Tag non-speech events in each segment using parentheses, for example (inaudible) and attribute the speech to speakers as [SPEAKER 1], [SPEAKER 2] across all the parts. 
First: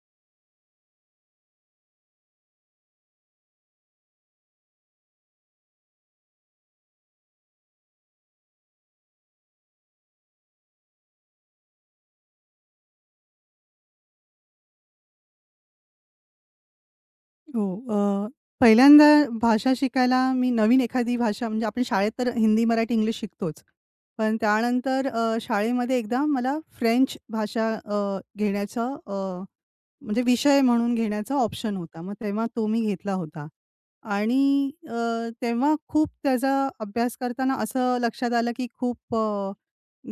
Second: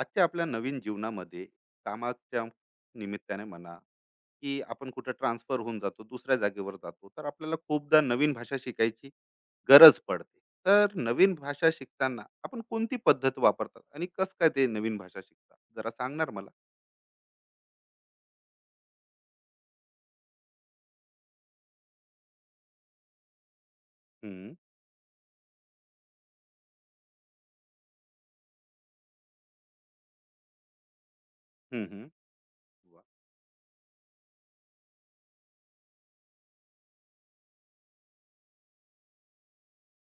[SPEAKER 1] आजच्या आपल्या नवीन जीवनामध्ये कामाच्या निमित्ताने म्हणा की आपण कुठं ट्रान्सफर होऊन जातो, दुसऱ्या जागेवर जातो, तर आपल्याला खूपदा नवीन भाषा शिकायची गरज पडते. तर नवीन भाषा शिकताना आपण कोणती पद्धत वापरतात आणि कस काय ते नवीन भाषा शिकतात जरा सांगणार मला.
[SPEAKER 2] हो. अ, पहिल्यांदा भाषा शिकायला मी नवीन एखादी भाषा म्हणजे आपण शाळेत तर हिंदी, मराठी, इंग्लिश शिकतोच. पण
[SPEAKER 1] हम्म.
[SPEAKER 2] त्यानंतर शाळेमध्ये एकदा मला फ्रेंच भाषा घेण्याचा म्हणजे विषय म्हणून घेण्याचा ऑप्शन
[SPEAKER 1] हम्म.
[SPEAKER 2] होता.
[SPEAKER 1] हम्म.
[SPEAKER 2] मग तेव्हा तो मी
[SPEAKER 1] वा.
[SPEAKER 2] घेतला होता. आणि तेव्हा खूप त्याचा अभ्यास करताना असं लक्षात आलं, की खूप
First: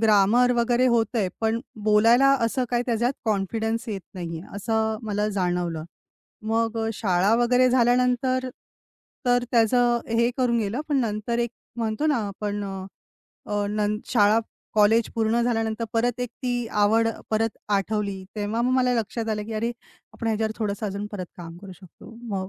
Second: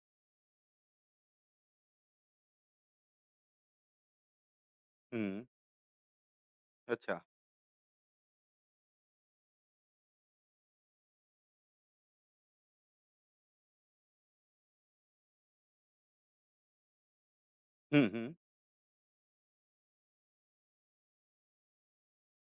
[SPEAKER 2] ग्रामर वगैरे होतंय, पण बोलायला असं काही त्याच्यात कॉन्फिडन्स येत नाहीये, असं मला
[SPEAKER 1] हम्म.
[SPEAKER 2] जाणवलं. मग
[SPEAKER 1] अच्छा.
[SPEAKER 2] शाळा वगैरे झाल्यानंतर तर त्याचं हे करून गेलं, पण नंतर एक म्हणतो ना आपण अ, अ, नं शाळा कॉलेज पूर्ण झाल्यानंतर परत एक ती आवड परत
[SPEAKER 1] हम्म.
[SPEAKER 2] आठवली.
[SPEAKER 1] हम्म.
[SPEAKER 2] तेव्हा मग मला लक्षात आलं, की अरे आपण ह्याच्यावर थोडंसं अजून परत काम करू शकतो. मग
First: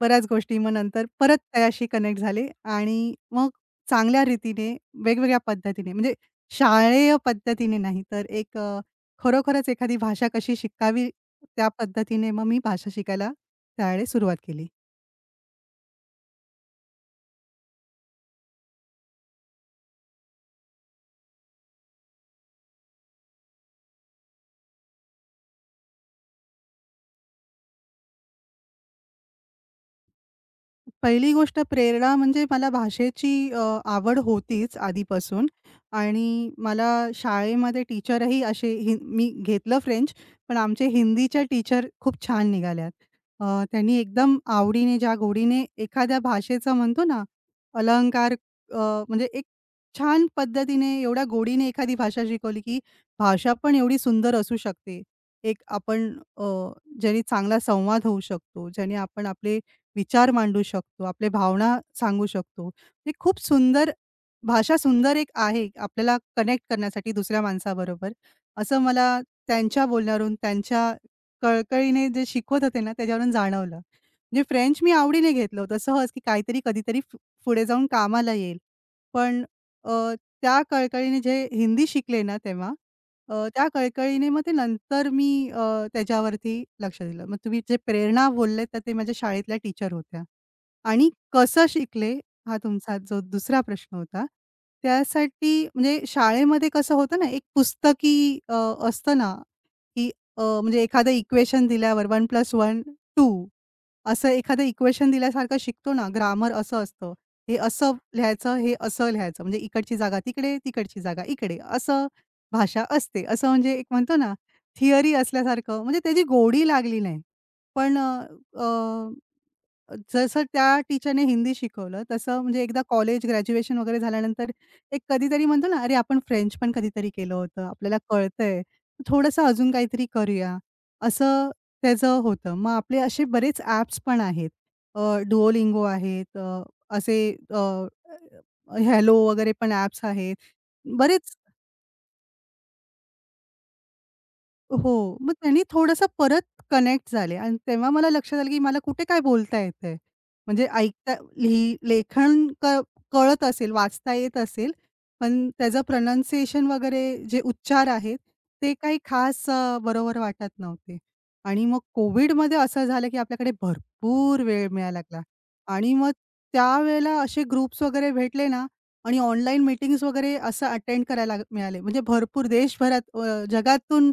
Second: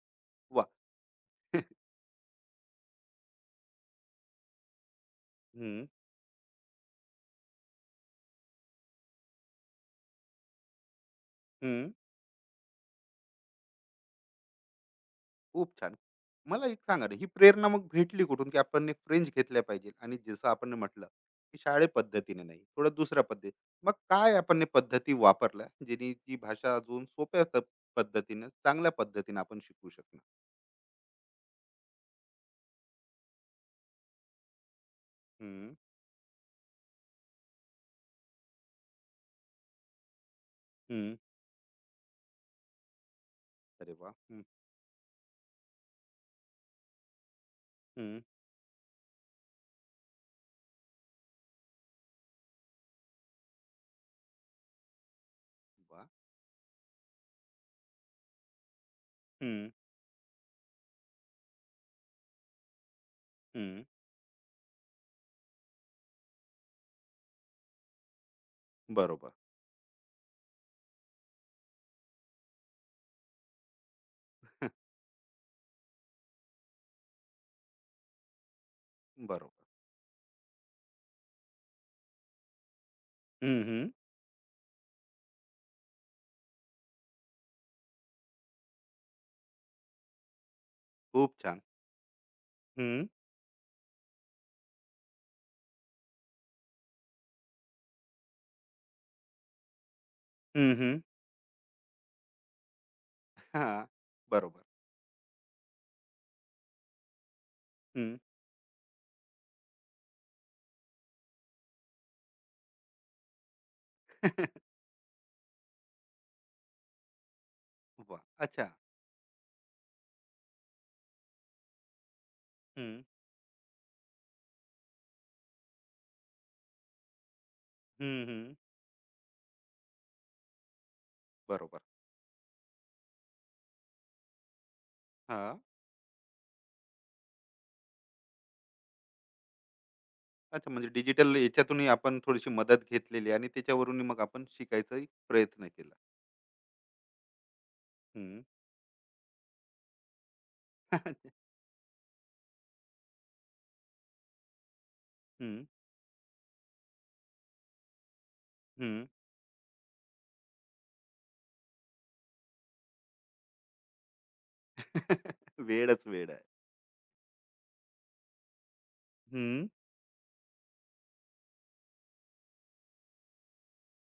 [SPEAKER 2] बऱ्याच गोष्टी
[SPEAKER 1] वा.
[SPEAKER 2] मग नंतर परत
[SPEAKER 1] (laughs)
[SPEAKER 2] त्याच्याशी कनेक्ट झाले आणि मग चांगल्या रीतीने वेगवेगळ्या
[SPEAKER 1] हम्म.
[SPEAKER 2] पद्धतीने म्हणजे शालेय पद्धतीने नाही तर एक खरोखरच एखादी भाषा कशी शिकावी त्या
[SPEAKER 1] हम्म.
[SPEAKER 2] पद्धतीने मग मी भाषा शिकायला त्यावेळेस सुरुवात केली.
[SPEAKER 1] खूप छान. मला एक सांगा ना, ही प्रेरणा मग भेटली कुठून, की आपण एक फ्रेंच घेतल्या पाहिजे? आणि जसं आपण म्हटलं, की शाळे पद्धतीने नाही, थोडं दुसऱ्या पद्धती. मग काय आपण हे पद्धती वापरल्या, जेणे ती भाषा अजून सोप्या पद्धतीनं, चांगल्या पद्धतीनं आपण शिकू शकणार?
[SPEAKER 2] पहिली गोष्ट प्रेरणा म्हणजे मला भाषेची आवड होतीच आधीपासून
[SPEAKER 1] हं,
[SPEAKER 2] आणि मला शाळेमध्ये टीचरही असे हिं मी घेतलं फ्रेंच, पण आमचे
[SPEAKER 1] हं.
[SPEAKER 2] हिंदीच्या टीचर खूप छान निघाल्यात.
[SPEAKER 1] अरे
[SPEAKER 2] त्यांनी
[SPEAKER 1] वाह!
[SPEAKER 2] एकदम
[SPEAKER 1] हं,
[SPEAKER 2] आवडीने, ज्या गोडीने एखाद्या भाषेचं म्हणतो ना,
[SPEAKER 1] हं.
[SPEAKER 2] अलंकार अ, म्हणजे एक छान पद्धतीने, एवढ्या गोडीने एखादी भाषा शिकवली, की भाषा पण एवढी सुंदर असू शकते. एक
[SPEAKER 1] वाह!
[SPEAKER 2] आपण अ, ज्याने चांगला संवाद होऊ शकतो, ज्याने आपण
[SPEAKER 1] हं,
[SPEAKER 2] आपले विचार मांडू शकतो, आपल्या भावना सांगू शकतो. ही खूप
[SPEAKER 1] हं.
[SPEAKER 2] सुंदर भाषा सुंदर एक आहे आपल्याला कनेक्ट करण्यासाठी दुसऱ्या माणसाबरोबर. असं मला
[SPEAKER 1] बरोबर,
[SPEAKER 2] त्यांच्या बोलण्यावरून, त्यांच्या कळकळीने जे शिकवत होते ना, त्याच्यावरून जाणवलं. म्हणजे फ्रेंच मी आवडीने घेतलं होतं सहज, की काहीतरी कधीतरी पुढे जाऊन कामाला येईल. पण
[SPEAKER 1] बरोबर.
[SPEAKER 2] अ, त्या कळकळीने जे हिंदी शिकले ना तेव्हा,
[SPEAKER 1] हं,
[SPEAKER 2] त्या
[SPEAKER 1] हं.
[SPEAKER 2] कळकळीने मग ते नंतर त्याच्यावरती लक्ष दिलं. मग तुम्ही जे प्रेरणा बोलले तर ते माझ्या शाळेतल्या टीचर होत्या. आणि
[SPEAKER 1] खूप छान.
[SPEAKER 2] कसं शिकले हा तुमचा
[SPEAKER 1] हं,
[SPEAKER 2] जो दुसरा प्रश्न होता. त्यासाठी म्हणजे शाळेमध्ये कसं होतं ना, एक पुस्तकी अ, असतं ना, की
[SPEAKER 1] हं,
[SPEAKER 2] म्हणजे
[SPEAKER 1] हं.
[SPEAKER 2] एखादं इक्वेशन दिल्यावर 1+1 2
[SPEAKER 1] हां,
[SPEAKER 2] असं
[SPEAKER 1] बरोबर.
[SPEAKER 2] एखादं इक्वेशन दिल्यासारखं शिकतो ना, ग्रामर असं असतं. हे असं
[SPEAKER 1] हं.
[SPEAKER 2] लिहायचं, हे असं लिहायचं. म्हणजे इकडची जागा तिकडे, तिकडची जागा इकडे, असं भाषा असते. असं म्हणजे एक म्हणतो ना, थिअरी असल्यासारखं म्हणजे त्याची गोडी लागली नाही. पण
[SPEAKER 1] वाह! (laughs) अच्छा.
[SPEAKER 2] जसं त्या टीचरने हिंदी शिकवलं, तसं म्हणजे एकदा
[SPEAKER 1] हं,
[SPEAKER 2] कॉलेज, ग्रॅज्युएशन वगैरे झाल्यानंतर एक कधीतरी म्हणतो ना, "अरे, आपण फ्रेंच पण कधीतरी केलं होतं. आपल्याला
[SPEAKER 1] हं, हं.
[SPEAKER 2] कळतंय. थोडंसं अजून काहीतरी करूया." असं
[SPEAKER 1] बरोबर.
[SPEAKER 2] त्याचं होतं. मग आपले असे बरेच ॲप्स पण आहेत. अ,
[SPEAKER 1] हां.
[SPEAKER 2] आहेत. अ, असे अ, अ, वगैरे पण ॲप्स आहेत.
[SPEAKER 1] अच्छा, म्हणजे
[SPEAKER 2] बरेच
[SPEAKER 1] डिजिटल याच्यातूनही आपण थोडीशी मदत घेतलेली आणि त्याच्यावरूनही मग आपण शिकायचाही
[SPEAKER 2] हो. मग त्यांनी
[SPEAKER 1] प्रयत्न केला.
[SPEAKER 2] थोडंसं परत कनेक्ट झाले आणि तेव्हा मला लक्षात
[SPEAKER 1] हं.
[SPEAKER 2] आलं, की मला कुठे काय बोलता येतंय. म्हणजे ऐकता लेखन क कळत असेल, वाचता येत असेल, पण
[SPEAKER 1] हं,
[SPEAKER 2] त्याचं प्रनन्सिएशन वगैरे जे उच्चार आहेत, ते काही
[SPEAKER 1] हं.
[SPEAKER 2] खास बरोबर वाटत नव्हते. आणि मग कोविडमध्ये असं झालं, की आपल्याकडे भरपूर वेळ मिळायला लागला
[SPEAKER 1] (laughs) (laughs)
[SPEAKER 2] आणि
[SPEAKER 1] वेळच
[SPEAKER 2] मग
[SPEAKER 1] वेळ आहे.
[SPEAKER 2] त्यावेळेला असे ग्रुप्स वगैरे भेटले ना आणि ऑनलाईन
[SPEAKER 1] हं.
[SPEAKER 2] मीटिंग्स वगैरे असं मिळाले. म्हणजे भरपूर देशभरात जगातून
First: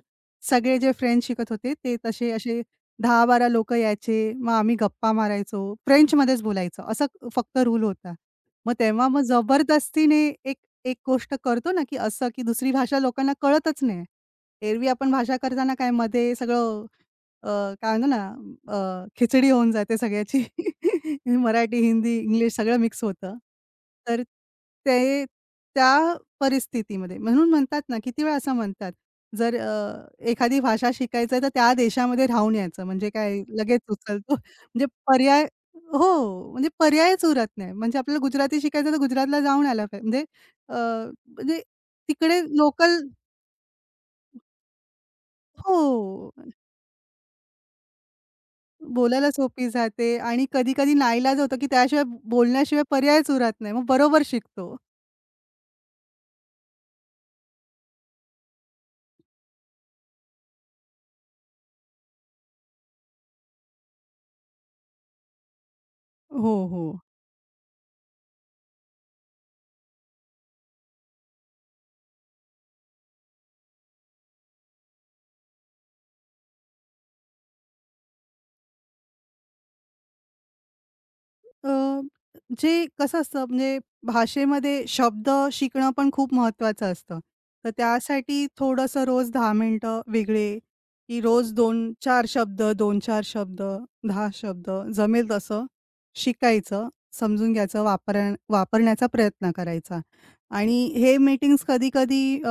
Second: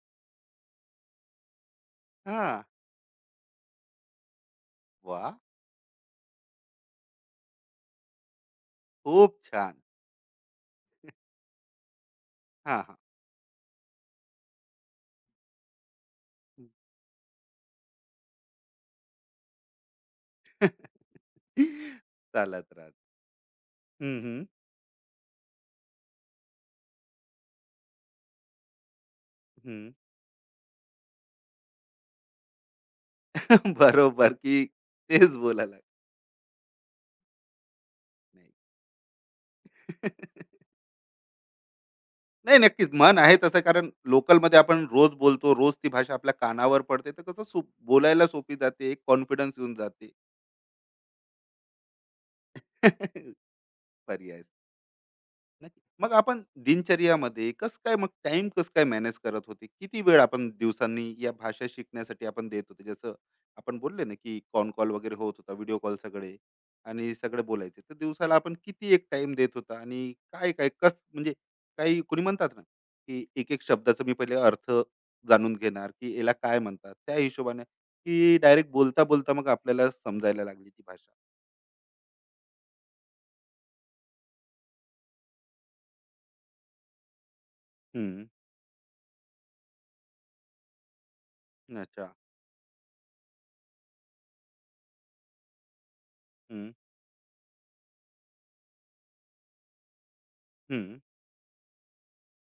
[SPEAKER 2] सगळे जे फ्रेंच शिकत होते, ते तसे असे
[SPEAKER 1] हां.
[SPEAKER 2] 10-12 लोकं यायचे. मग आम्ही गप्पा
[SPEAKER 1] वा.
[SPEAKER 2] मारायचो. फ्रेंचमध्येच बोलायचं. असा फक्त रूल होता. मग तेव्हा मग
[SPEAKER 1] खूप छान.
[SPEAKER 2] जबरदस्तीने एक एक गोष्ट करतो ना, की असं की दुसरी
[SPEAKER 1] हां, हां.
[SPEAKER 2] भाषा लोकांना कळतच नाही. एरवी आपण भाषा करताना काय मध्ये सगळं अ, काय म्हणतो ना अ, खिचडी होऊन जाते सगळ्याची.
[SPEAKER 1] (laughs)
[SPEAKER 2] (laughs) मराठी, हिंदी, इंग्लिश
[SPEAKER 1] चालत
[SPEAKER 2] सगळं
[SPEAKER 1] राहत.
[SPEAKER 2] मिक्स होतं.
[SPEAKER 1] हं,
[SPEAKER 2] तर
[SPEAKER 1] हं.
[SPEAKER 2] ते त्या परिस्थितीमध्ये म्हणून म्हणतात ना, किती वेळा असं म्हणतात, जर
[SPEAKER 1] हं.
[SPEAKER 2] एखादी भाषा शिकायचं आहे, तर त्या देशामध्ये राहून यायचं. म्हणजे काय
[SPEAKER 1] (laughs)
[SPEAKER 2] लगेच
[SPEAKER 1] बरोबर
[SPEAKER 2] उचलतो. (laughs)
[SPEAKER 1] की
[SPEAKER 2] म्हणजे
[SPEAKER 1] तेच
[SPEAKER 2] पर्याय
[SPEAKER 1] बोलायला.
[SPEAKER 2] हो, म्हणजे पर्यायच उरत नाही. म्हणजे आपल्याला
[SPEAKER 1] नाही.
[SPEAKER 2] गुजराती शिकायचं तर गुजरातला जाऊन आलं पाहिजे. म्हणजे अ,
[SPEAKER 1] (laughs)
[SPEAKER 2] म्हणजे तिकडे
[SPEAKER 1] नाही, नक्कीच.
[SPEAKER 2] लोकल
[SPEAKER 1] मन आहे तसं, कारण लोकलमध्ये आपण रोज बोलतो, रोज ती भाषा आपल्या
[SPEAKER 2] हो.
[SPEAKER 1] कानावर पडते, तर कसं बोलायला सोपी जाते, एक
[SPEAKER 2] बोलायला
[SPEAKER 1] कॉन्फिडन्स
[SPEAKER 2] सोपी
[SPEAKER 1] येऊन जाते.
[SPEAKER 2] जाते आणि कधी-कधी नाईलाज होतो, की त्याशिवाय बोलण्याशिवाय पर्यायच
[SPEAKER 1] (laughs)
[SPEAKER 2] उरत नाही. मग बरोबर
[SPEAKER 1] पर्याय.
[SPEAKER 2] शिकतो.
[SPEAKER 1] नक्की. मग आपण दिनचर्यामध्ये कसं काय मग टाइम कसं काय मॅनेज करत होते? किती वेळ आपण दिवसांनी या भाषा शिकण्यासाठी आपण देत होते? जसं आपण बोलले ना, की कॉल वगैरे होत होता, व्हिडिओ कॉल सगळे.
[SPEAKER 2] हो, हो.
[SPEAKER 1] आणि सगळे बोलायचे. तर दिवसाला आपण किती एक टाईम देत होता आणि काय-काय कसं म्हणजे, काही कोणी म्हणतात ना, की एक-एक शब्दाचा मी पहिले अर्थ जाणून घेणार, की याला काय म्हणतात? त्या हिशोबाने, की डायरेक्ट बोलता-बोलता मग आपल्याला समजायला लागली ती भाषा.
[SPEAKER 2] अ, जे कसं असतं म्हणजे भाषेमध्ये शब्द शिकणं पण खूप महत्त्वाचं असतं. तर
[SPEAKER 1] हं.
[SPEAKER 2] त्यासाठी थोडंसं रोज 10 मिनिटं वेगळे, की रोज दोन,
[SPEAKER 1] अच्छा.
[SPEAKER 2] चार शब्द, 10 शब्द जमेल तसं
[SPEAKER 1] हं,
[SPEAKER 2] शिकायचं, समजून घ्यायचं, वापरण्याचा प्रयत्न करायचा. आणि
[SPEAKER 1] हं,
[SPEAKER 2] हे मीटिंग्स कधी-कधी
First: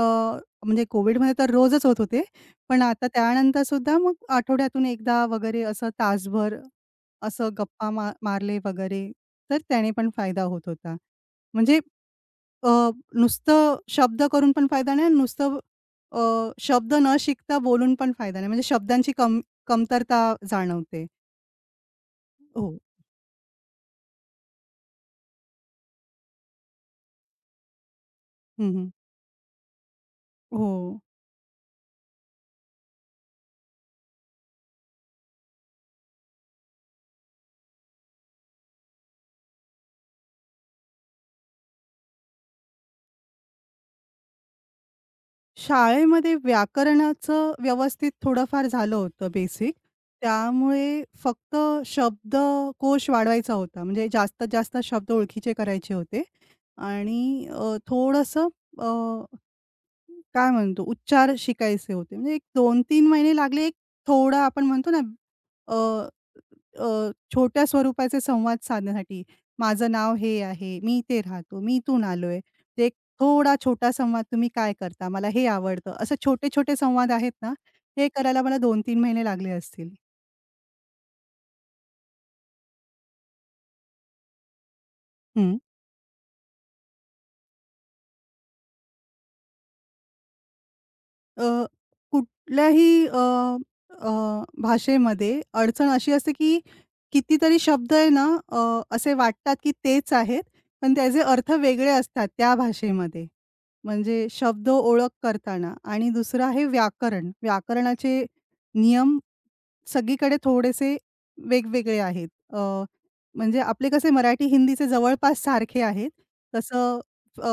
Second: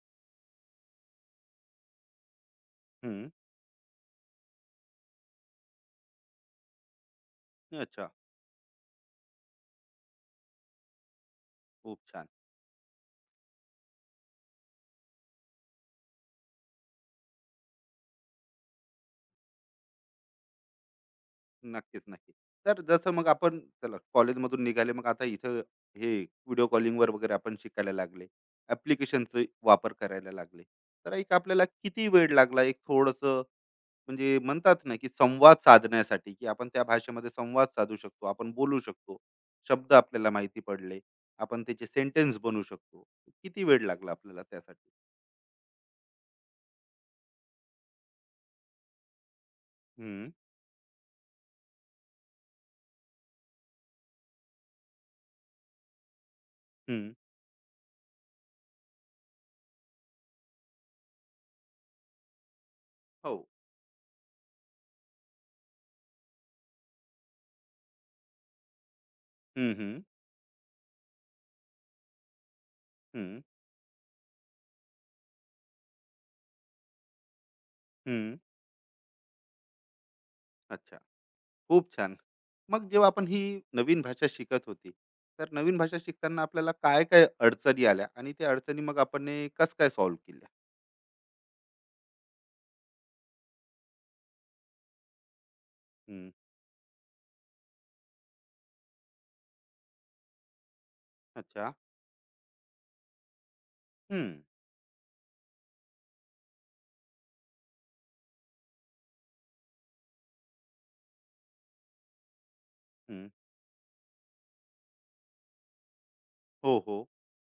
[SPEAKER 2] म्हणजे कोविडमध्ये तर रोजच होत होते. पण आता
[SPEAKER 1] हं.
[SPEAKER 2] त्यानंतर सुद्धा मग आठवड्यातून एकदा वगैरे असं तासभर असं गप्पा
[SPEAKER 1] अच्छा.
[SPEAKER 2] मा मारले वगैरे, तर त्याने पण फायदा होत होता. म्हणजे
[SPEAKER 1] खूप छान.
[SPEAKER 2] अ, नुसतं शब्द करून पण फायदा नाही आणि नुसतं अ, शब्द न शिकता बोलून पण फायदा नाही. म्हणजे शब्दांची कम कमतरता जाणवते.
[SPEAKER 1] नक्कीच, नक्की.
[SPEAKER 2] हो.
[SPEAKER 1] तर जसं मग आपण चला कॉलेजमधून निघाले, मग आता इथं हे व्हिडिओ कॉलिंगवर वगैरे आपण शिकायला लागले.
[SPEAKER 2] हं, हं.
[SPEAKER 1] ॲप्लिकेशनचा वापर करायला लागले.
[SPEAKER 2] हो.
[SPEAKER 1] तर एक आपल्याला किती वेळ लागला एक थोडंसं, म्हणजे म्हणतात ना, की संवाद साधण्यासाठी, की आपण त्या भाषेमध्ये संवाद साधू शकतो, आपण बोलू शकतो. शब्द आपल्याला माहिती पडले. आपण त्याचे सेंटेन्स बनवू शकतो. किती वेळ लागला आपल्याला त्यासाठी?
[SPEAKER 2] शाळेमध्ये व्याकरणाचं व्यवस्थित थोडंफार झालं होतं बेसिक.
[SPEAKER 1] हं,
[SPEAKER 2] त्यामुळे फक्त शब्दकोश वाढवायचा होता. म्हणजे जास्तीत जास्त शब्द ओळखीचे करायचे होते
[SPEAKER 1] हं.
[SPEAKER 2] आणि थोडंसं अ काय म्हणतो उच्चार शिकायचे होते. म्हणजे एक 2-3 महिने
[SPEAKER 1] हो.
[SPEAKER 2] लागले एक थोडा आपण म्हणतो ना अ, अ, छोट्या स्वरूपाचे संवाद साधण्यासाठी.
[SPEAKER 1] हं,
[SPEAKER 2] माझं
[SPEAKER 1] हं.
[SPEAKER 2] नाव हे आहे, मी इथे राहतो, मी इथून आलोय. ते एक
[SPEAKER 1] हं,
[SPEAKER 2] थोडा छोटा संवाद तुम्ही काय करता? मला हे आवडतं. असे छोटे-छोटे संवाद आहेत ना, हे
[SPEAKER 1] हं.
[SPEAKER 2] करायला मला 2-3 महिने लागले असतील.
[SPEAKER 1] अच्छा. खूप छान. मग जेव्हा आपण ही नवीन भाषा शिकत होती, तर नवीन भाषा शिकताना आपल्याला काय-काय अडचणी आल्या आणि त्या अडचणी मग आपण हे कसं काय सॉल्व्ह केल्या?
[SPEAKER 2] अ, कुठल्याही अ, अ, भाषेमध्ये अडचण अशी
[SPEAKER 1] हं,
[SPEAKER 2] असते, की कितीतरी शब्द आहे ना, अ, असे वाटतात, की तेच आहेत, पण त्याचे अर्थ
[SPEAKER 1] अच्छा.
[SPEAKER 2] वेगळे असतात त्या भाषेमध्ये.
[SPEAKER 1] हं,
[SPEAKER 2] म्हणजे शब्द ओळख करताना आणि दुसरं आहे व्याकरण. व्याकरणाचे नियम सगळीकडे थोडेसे वेगवेगळे आहेत. अ,
[SPEAKER 1] हं.
[SPEAKER 2] म्हणजे आपले कसे मराठी, हिंदीचे जवळपास सारखे आहेत.
[SPEAKER 1] हो,
[SPEAKER 2] तसं
[SPEAKER 1] हो.
[SPEAKER 2] अ,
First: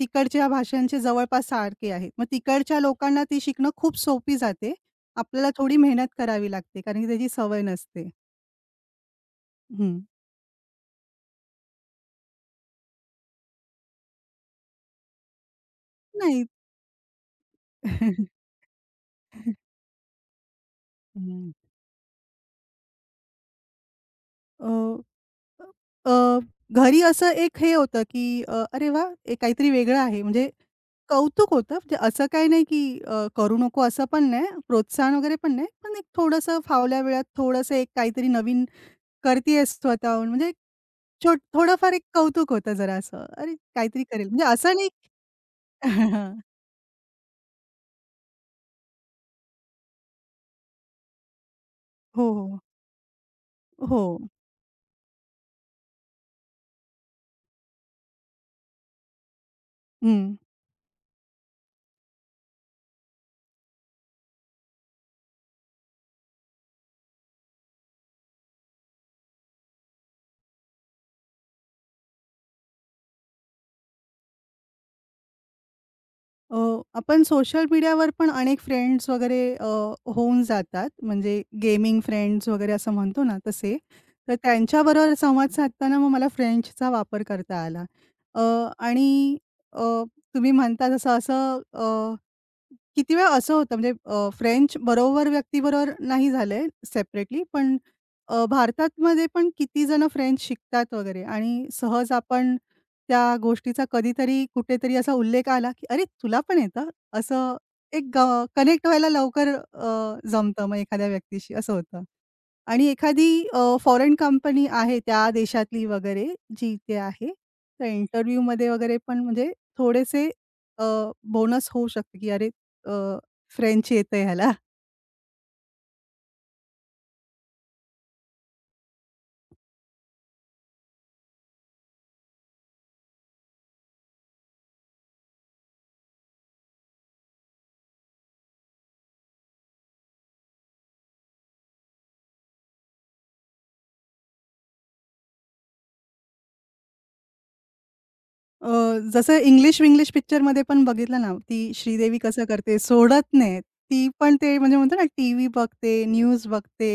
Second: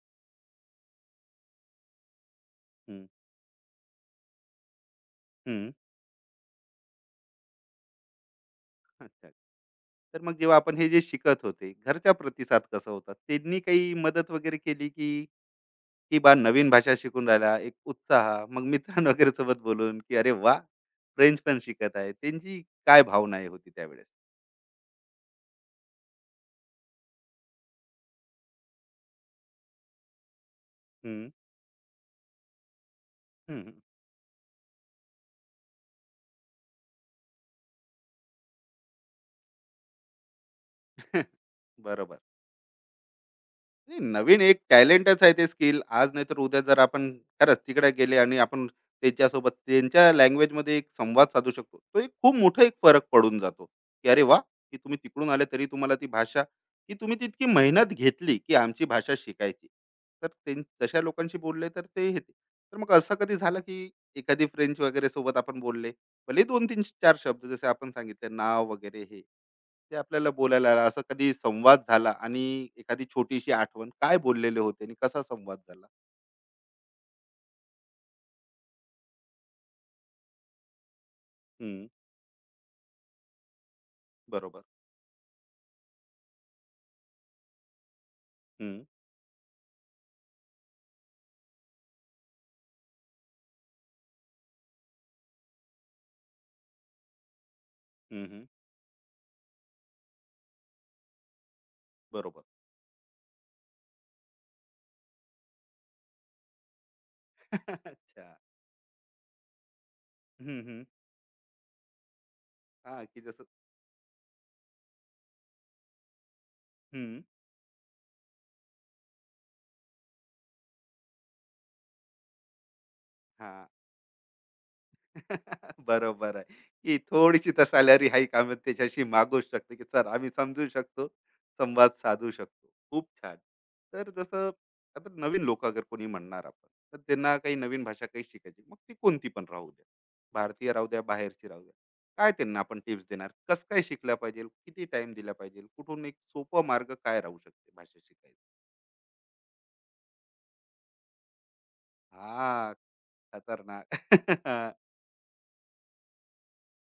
[SPEAKER 2] तिकडच्या भाषांचे जवळपास सारखे आहेत. मग तिकडच्या
[SPEAKER 1] हं,
[SPEAKER 2] लोकांना ती शिकणं खूप सोपी जाते. आपल्याला
[SPEAKER 1] हं.
[SPEAKER 2] थोडी मेहनत करावी लागते कारण की त्याची सवय नसते.
[SPEAKER 1] अच्छा.
[SPEAKER 2] हं.
[SPEAKER 1] तर मग जेव्हा आपण हे जे शिकत होते, घरचा प्रतिसाद कसा होता? त्यांनी काही मदत वगैरे केली, की की बा
[SPEAKER 2] नाही.
[SPEAKER 1] नवीन भाषा शिकून राहिला, एक उत्साह,
[SPEAKER 2] (laughs)
[SPEAKER 1] मग मित्रां वगैरे सोबत बोलून, की "अरे वाह! फ्रेंच
[SPEAKER 2] हं.
[SPEAKER 1] पण शिकत आहे." त्यांची काय भावना हे होती त्यावेळेस?
[SPEAKER 2] अ अ, घरी असं एक हे होतं, की "अरे वाह! हे काहीतरी वेगळं आहे." म्हणजे
[SPEAKER 1] हं,
[SPEAKER 2] कौतुक होतं. म्हणजे असं काही नाही, की करू
[SPEAKER 1] हं.
[SPEAKER 2] नको असं पण नाही, प्रोत्साहन वगैरे पण नाही. पण एक थोडंसं फावल्या वेळात थोडंसं एक काहीतरी नवीन करतीयेस स्वतःहून म्हणजे
[SPEAKER 1] (laughs)
[SPEAKER 2] थोडंफार एक
[SPEAKER 1] बरोबर.
[SPEAKER 2] कौतुक होतं जरासं. अरे
[SPEAKER 1] नाही,
[SPEAKER 2] काहीतरी करेल
[SPEAKER 1] नवीन
[SPEAKER 2] म्हणजे
[SPEAKER 1] एक
[SPEAKER 2] असं नाही
[SPEAKER 1] टॅलेंटच आहे ते स्किल. आज नाहीतर
[SPEAKER 2] (laughs)
[SPEAKER 1] उद्या जर आपण खरंच तिकडे गेले आणि आपण त्यांच्यासोबत त्यांच्या लँग्वेजमध्ये एक संवाद साधू शकतो. तो एक
[SPEAKER 2] हो,
[SPEAKER 1] खूप
[SPEAKER 2] हो.
[SPEAKER 1] मोठा एक फरक पडून जातो,
[SPEAKER 2] हो.
[SPEAKER 1] की अरे वाह! की तुम्ही तिकडून आले तरी तुम्हाला ती भाषा, की तुम्ही तितकी मेहनत घेतली, की आमची भाषा शिकायची. तर
[SPEAKER 2] हं.
[SPEAKER 1] ते तशा लोकांशी बोलले तर ते हे ते. तर मग असं कधी झालं, की एखादी फ्रेंच वगैरे सोबत आपण बोलले. भलेही 2-3-4 शब्द, जसे आपण सांगितले नाव वगैरे हे. ते आपल्याला बोलायला आला. असा कधी संवाद झाला आणि एखादी छोटीशी आठवण काय बोललेले होते आणि कसा संवाद झाला?
[SPEAKER 2] अ, आपण सोशल मीडियावर पण अनेक फ्रेंड्स वगैरे होऊन जातात. म्हणजे
[SPEAKER 1] हं,
[SPEAKER 2] गेमिंग फ्रेंड्स वगैरे असं म्हणतो ना तसे. तर
[SPEAKER 1] बरोबर.
[SPEAKER 2] त्यांच्याबरोबर संवाद साधताना मग मला फ्रेंचचा वापर करता आला. अ,
[SPEAKER 1] हं,
[SPEAKER 2] आणि अ, तुम्ही म्हणता तसं असं किती वेळा असं होतं म्हणजे फ्रेंच बरोबर व्यक्तीबरोबर नाही झालंय सेपरेटली, पण
[SPEAKER 1] हं, हं.
[SPEAKER 2] भारतामध्ये पण किती जण फ्रेंच शिकतात वगैरे आणि सहज
[SPEAKER 1] बरोबर.
[SPEAKER 2] आपण त्या गोष्टीचा कधीतरी कुठेतरी असा उल्लेख आला, की "अरे, तुला पण येतं?" असं
[SPEAKER 1] (laughs)
[SPEAKER 2] एक
[SPEAKER 1] अच्छा.
[SPEAKER 2] कनेक्ट व्हायला लवकर
[SPEAKER 1] हं,
[SPEAKER 2] जमतं मग
[SPEAKER 1] हं.
[SPEAKER 2] एखाद्या व्यक्तीशी असं होतं. आणि
[SPEAKER 1] हां, की
[SPEAKER 2] एखादी
[SPEAKER 1] जसं.
[SPEAKER 2] फॉरेन कंपनी आहे त्या देशातली वगैरे जी इथे
[SPEAKER 1] हं.
[SPEAKER 2] आहे, तर इंटरव्ह्यूमध्ये वगैरे पण म्हणजे थोडेसे अ, बोनस होऊ शकते, की अरे अ,
[SPEAKER 1] हां.
[SPEAKER 2] फ्रेंच येतं ह्याला.
[SPEAKER 1] (laughs) बरोबर आहे, की थोडीशी तर सॅलरी हाईक आम्ही त्याच्याशी मागूच शकतो, की "सर आम्ही समजू शकतो, संवाद साधू शकतो." खूप छान. तर जसं आता नवीन लोक अगर कोणी म्हणणार आपण, तर त्यांना काही नवीन भाषा काही शिकायची, मग ती कोणती पण राहू द्या. भारतीय राहू द्या, बाहेरची राहू द्या. काय त्यांना आपण टिप्स देणार? कसं काय शिकलं पाहिजे? किती टाईम दिला पाहिजे? कुठून एक सोपा मार्ग काय राहू शकते भाषा शिकायला?
[SPEAKER 2] अ, जसं इंग्लिश-विंग्लिश पिक्चरमध्ये पण बघितलं ना, ती श्रीदेवी कसं
[SPEAKER 1] हां,
[SPEAKER 2] करते, सोडत नाही.
[SPEAKER 1] खतरनाक.
[SPEAKER 2] ती पण ते
[SPEAKER 1] (laughs)
[SPEAKER 2] म्हणजे म्हणतो ना, टीव्ही बघते, न्यूज बघते,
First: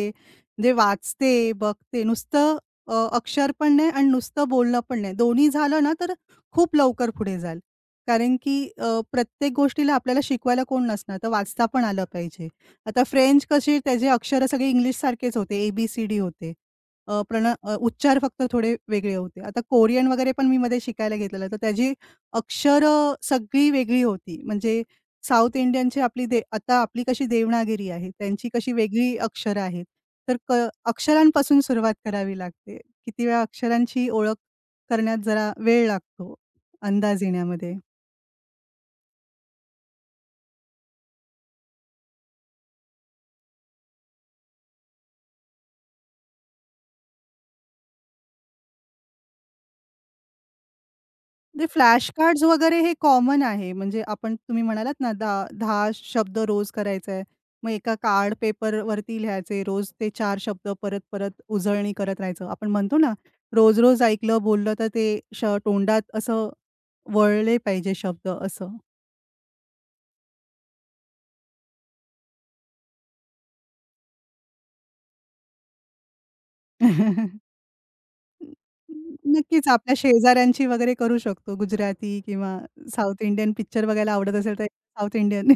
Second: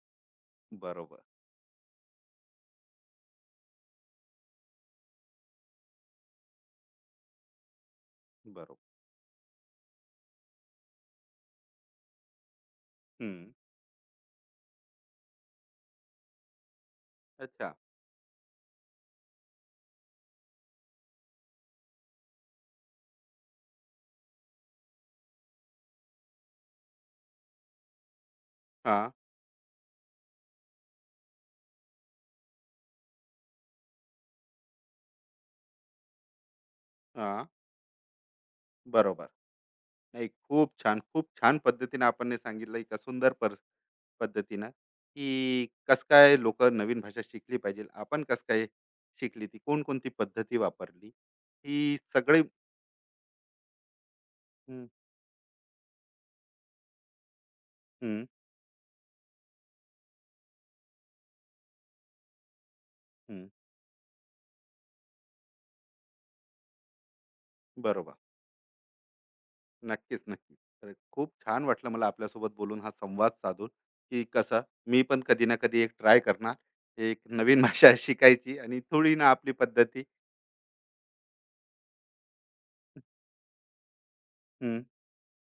[SPEAKER 2] म्हणजे
[SPEAKER 1] बरोबर,
[SPEAKER 2] वाचते, बघते. नुसतं अक्षर पण नाही आणि नुसतं बोलणं पण नाही. दोन्ही झालं ना, तर खूप लवकर पुढे जाल. कारण की
[SPEAKER 1] बरोबर.
[SPEAKER 2] प्रत्येक गोष्टीला आपल्याला शिकवायला कोण नसणार, तर वाचता पण आलं पाहिजे. आता फ्रेंच
[SPEAKER 1] हं.
[SPEAKER 2] कशी त्याचे अक्षरं सगळे इंग्लिशसारखेच होते, ए होते.
[SPEAKER 1] अच्छा.
[SPEAKER 2] उच्चार फक्त थोडे वेगळे होते. आता कोरियन वगैरे पण मी मध्ये शिकायला घेतलेलं, तर त्याची अक्षरं सगळी वेगळी होती. म्हणजे साउथ इंडियनची आपली दे आता आपली कशी देवनागिरी आहे, त्यांची कशी
[SPEAKER 1] हां,
[SPEAKER 2] वेगळी अक्षरं आहेत. तर क अक्षरांपासून सुरुवात करावी लागते. किती वेळा अक्षरांची ओळख करण्यात जरा वेळ लागतो, अंदाज
[SPEAKER 1] हां.
[SPEAKER 2] येण्यामध्ये.
[SPEAKER 1] बरोबर. नाही, खूप छान, खूप छान पद्धतीने आपण हे सांगितलं, एका सुंदर पद्धतीनं, की कसं काय लोकं नवीन भाषा शिकली पाहिजे. आपण कसं काय शिकली ती, कोणकोणती पद्धती वापरली,
[SPEAKER 2] ते
[SPEAKER 1] ही
[SPEAKER 2] फ्लॅश
[SPEAKER 1] सगळी.
[SPEAKER 2] कार्ड्स वगैरे हे कॉमन आहे. म्हणजे तुम्ही
[SPEAKER 1] हं,
[SPEAKER 2] म्हणालात ना, दा 10 शब्द रोज करायचा आहे. मग एका
[SPEAKER 1] हं,
[SPEAKER 2] कार्ड पेपरवरती लिहायचे. रोज ते चार शब्द परत-परत उजळणी करत राहायचं. आपण म्हणतो ना,
[SPEAKER 1] हं.
[SPEAKER 2] रोज-रोज ऐकलं, बोललं तर ते तोंडात असं वळले पाहिजे
[SPEAKER 1] बरोबर.
[SPEAKER 2] शब्द असं.
[SPEAKER 1] नक्कीच, नक्कीच. तर खूप छान वाटलं मला आपल्यासोबत बोलून हा संवाद साधून, की कसं मी पण कधी ना कधी एक ट्राय करणार, एक
[SPEAKER 2] (laughs)
[SPEAKER 1] नवीन (laughs) भाषा शिकायची आणि थोडी ना आपली
[SPEAKER 2] नक्कीच आपल्या
[SPEAKER 1] पद्धती.
[SPEAKER 2] शेजाऱ्यांची वगैरे करू शकतो. गुजराती किंवा साउथ इंडियन पिक्चर बघायला आवडत असेल तर
[SPEAKER 1] हं.
[SPEAKER 2] South Indian.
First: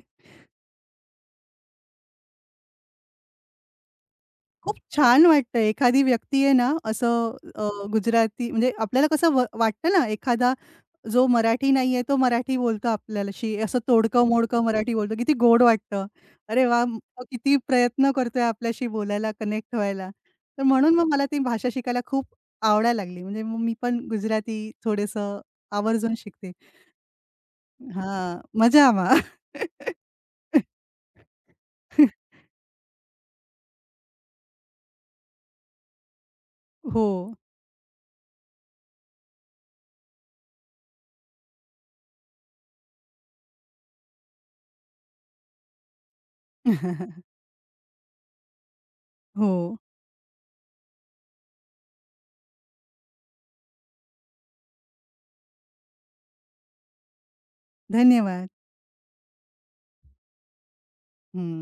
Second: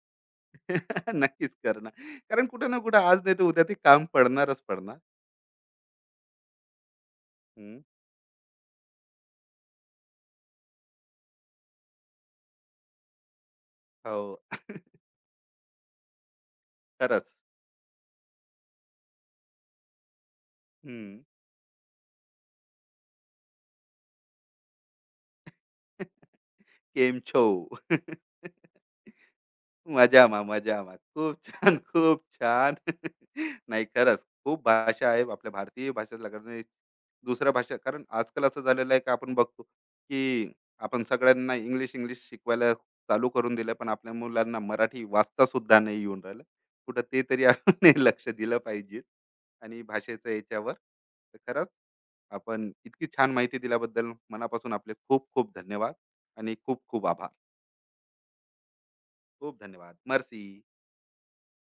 [SPEAKER 1] (laughs) नक्कीच करणार. कारण कुठे ना कुठे आज नाही तर उद्या ते काम पडणारच
[SPEAKER 2] खूप
[SPEAKER 1] पडणार.
[SPEAKER 2] छान वाटतं एखादी व्यक्ती आहे ना असं
[SPEAKER 1] हं,
[SPEAKER 2] गुजराती म्हणजे आपल्याला कसं वाटतं ना एखादा जो मराठी नाहीये तो मराठी बोलतो आपल्याशी असं
[SPEAKER 1] हो,
[SPEAKER 2] तोडकं-मोडकं मराठी बोलतो. किती गोड वाटतं. अरे वाह! तो
[SPEAKER 1] खरंच.
[SPEAKER 2] किती प्रयत्न करतोय आपल्याशी बोलायला, कनेक्ट व्हायला. तर म्हणून मग
[SPEAKER 1] हं.
[SPEAKER 2] मला ती भाषा शिकायला खूप आवडायला लागली. म्हणजे मग मी पण गुजराती थोडंसं आवर्जून शिकते.
[SPEAKER 1] केम छो? (laughs)
[SPEAKER 2] हां, मजामा.
[SPEAKER 1] मजामा,
[SPEAKER 2] (laughs)
[SPEAKER 1] मजामा. खूप छान, खूप छान. (laughs) नाही, खरंच खूप भाषा आहे, आपल्या भारतीय भाषा लागणारी
[SPEAKER 2] हो.
[SPEAKER 1] दुसऱ्या भाषा, कारण आजकाल असं झालेलं आहे, की आपण बघतो, की आपण सगळ्यांना इंग्लिश, इंग्लिश शिकवायला चालू करून दिलं, पण आपल्या मुलांना मराठी वाचता सुद्धा नाही येऊन राहिलं. कुठं ते
[SPEAKER 2] (laughs)
[SPEAKER 1] तरी आपण (laughs) हे लक्ष दिलं पाहिजे.
[SPEAKER 2] हो.
[SPEAKER 1] आणि भाषेच्या याच्यावर तर खरंच आपण इतकी छान माहिती दिल्याबद्दल मनापासून आपले खूप खूप धन्यवाद आणि खूप खूप आभार.
[SPEAKER 2] धन्यवाद.
[SPEAKER 1] खूप धन्यवाद. मर्सी.
[SPEAKER 2] हं.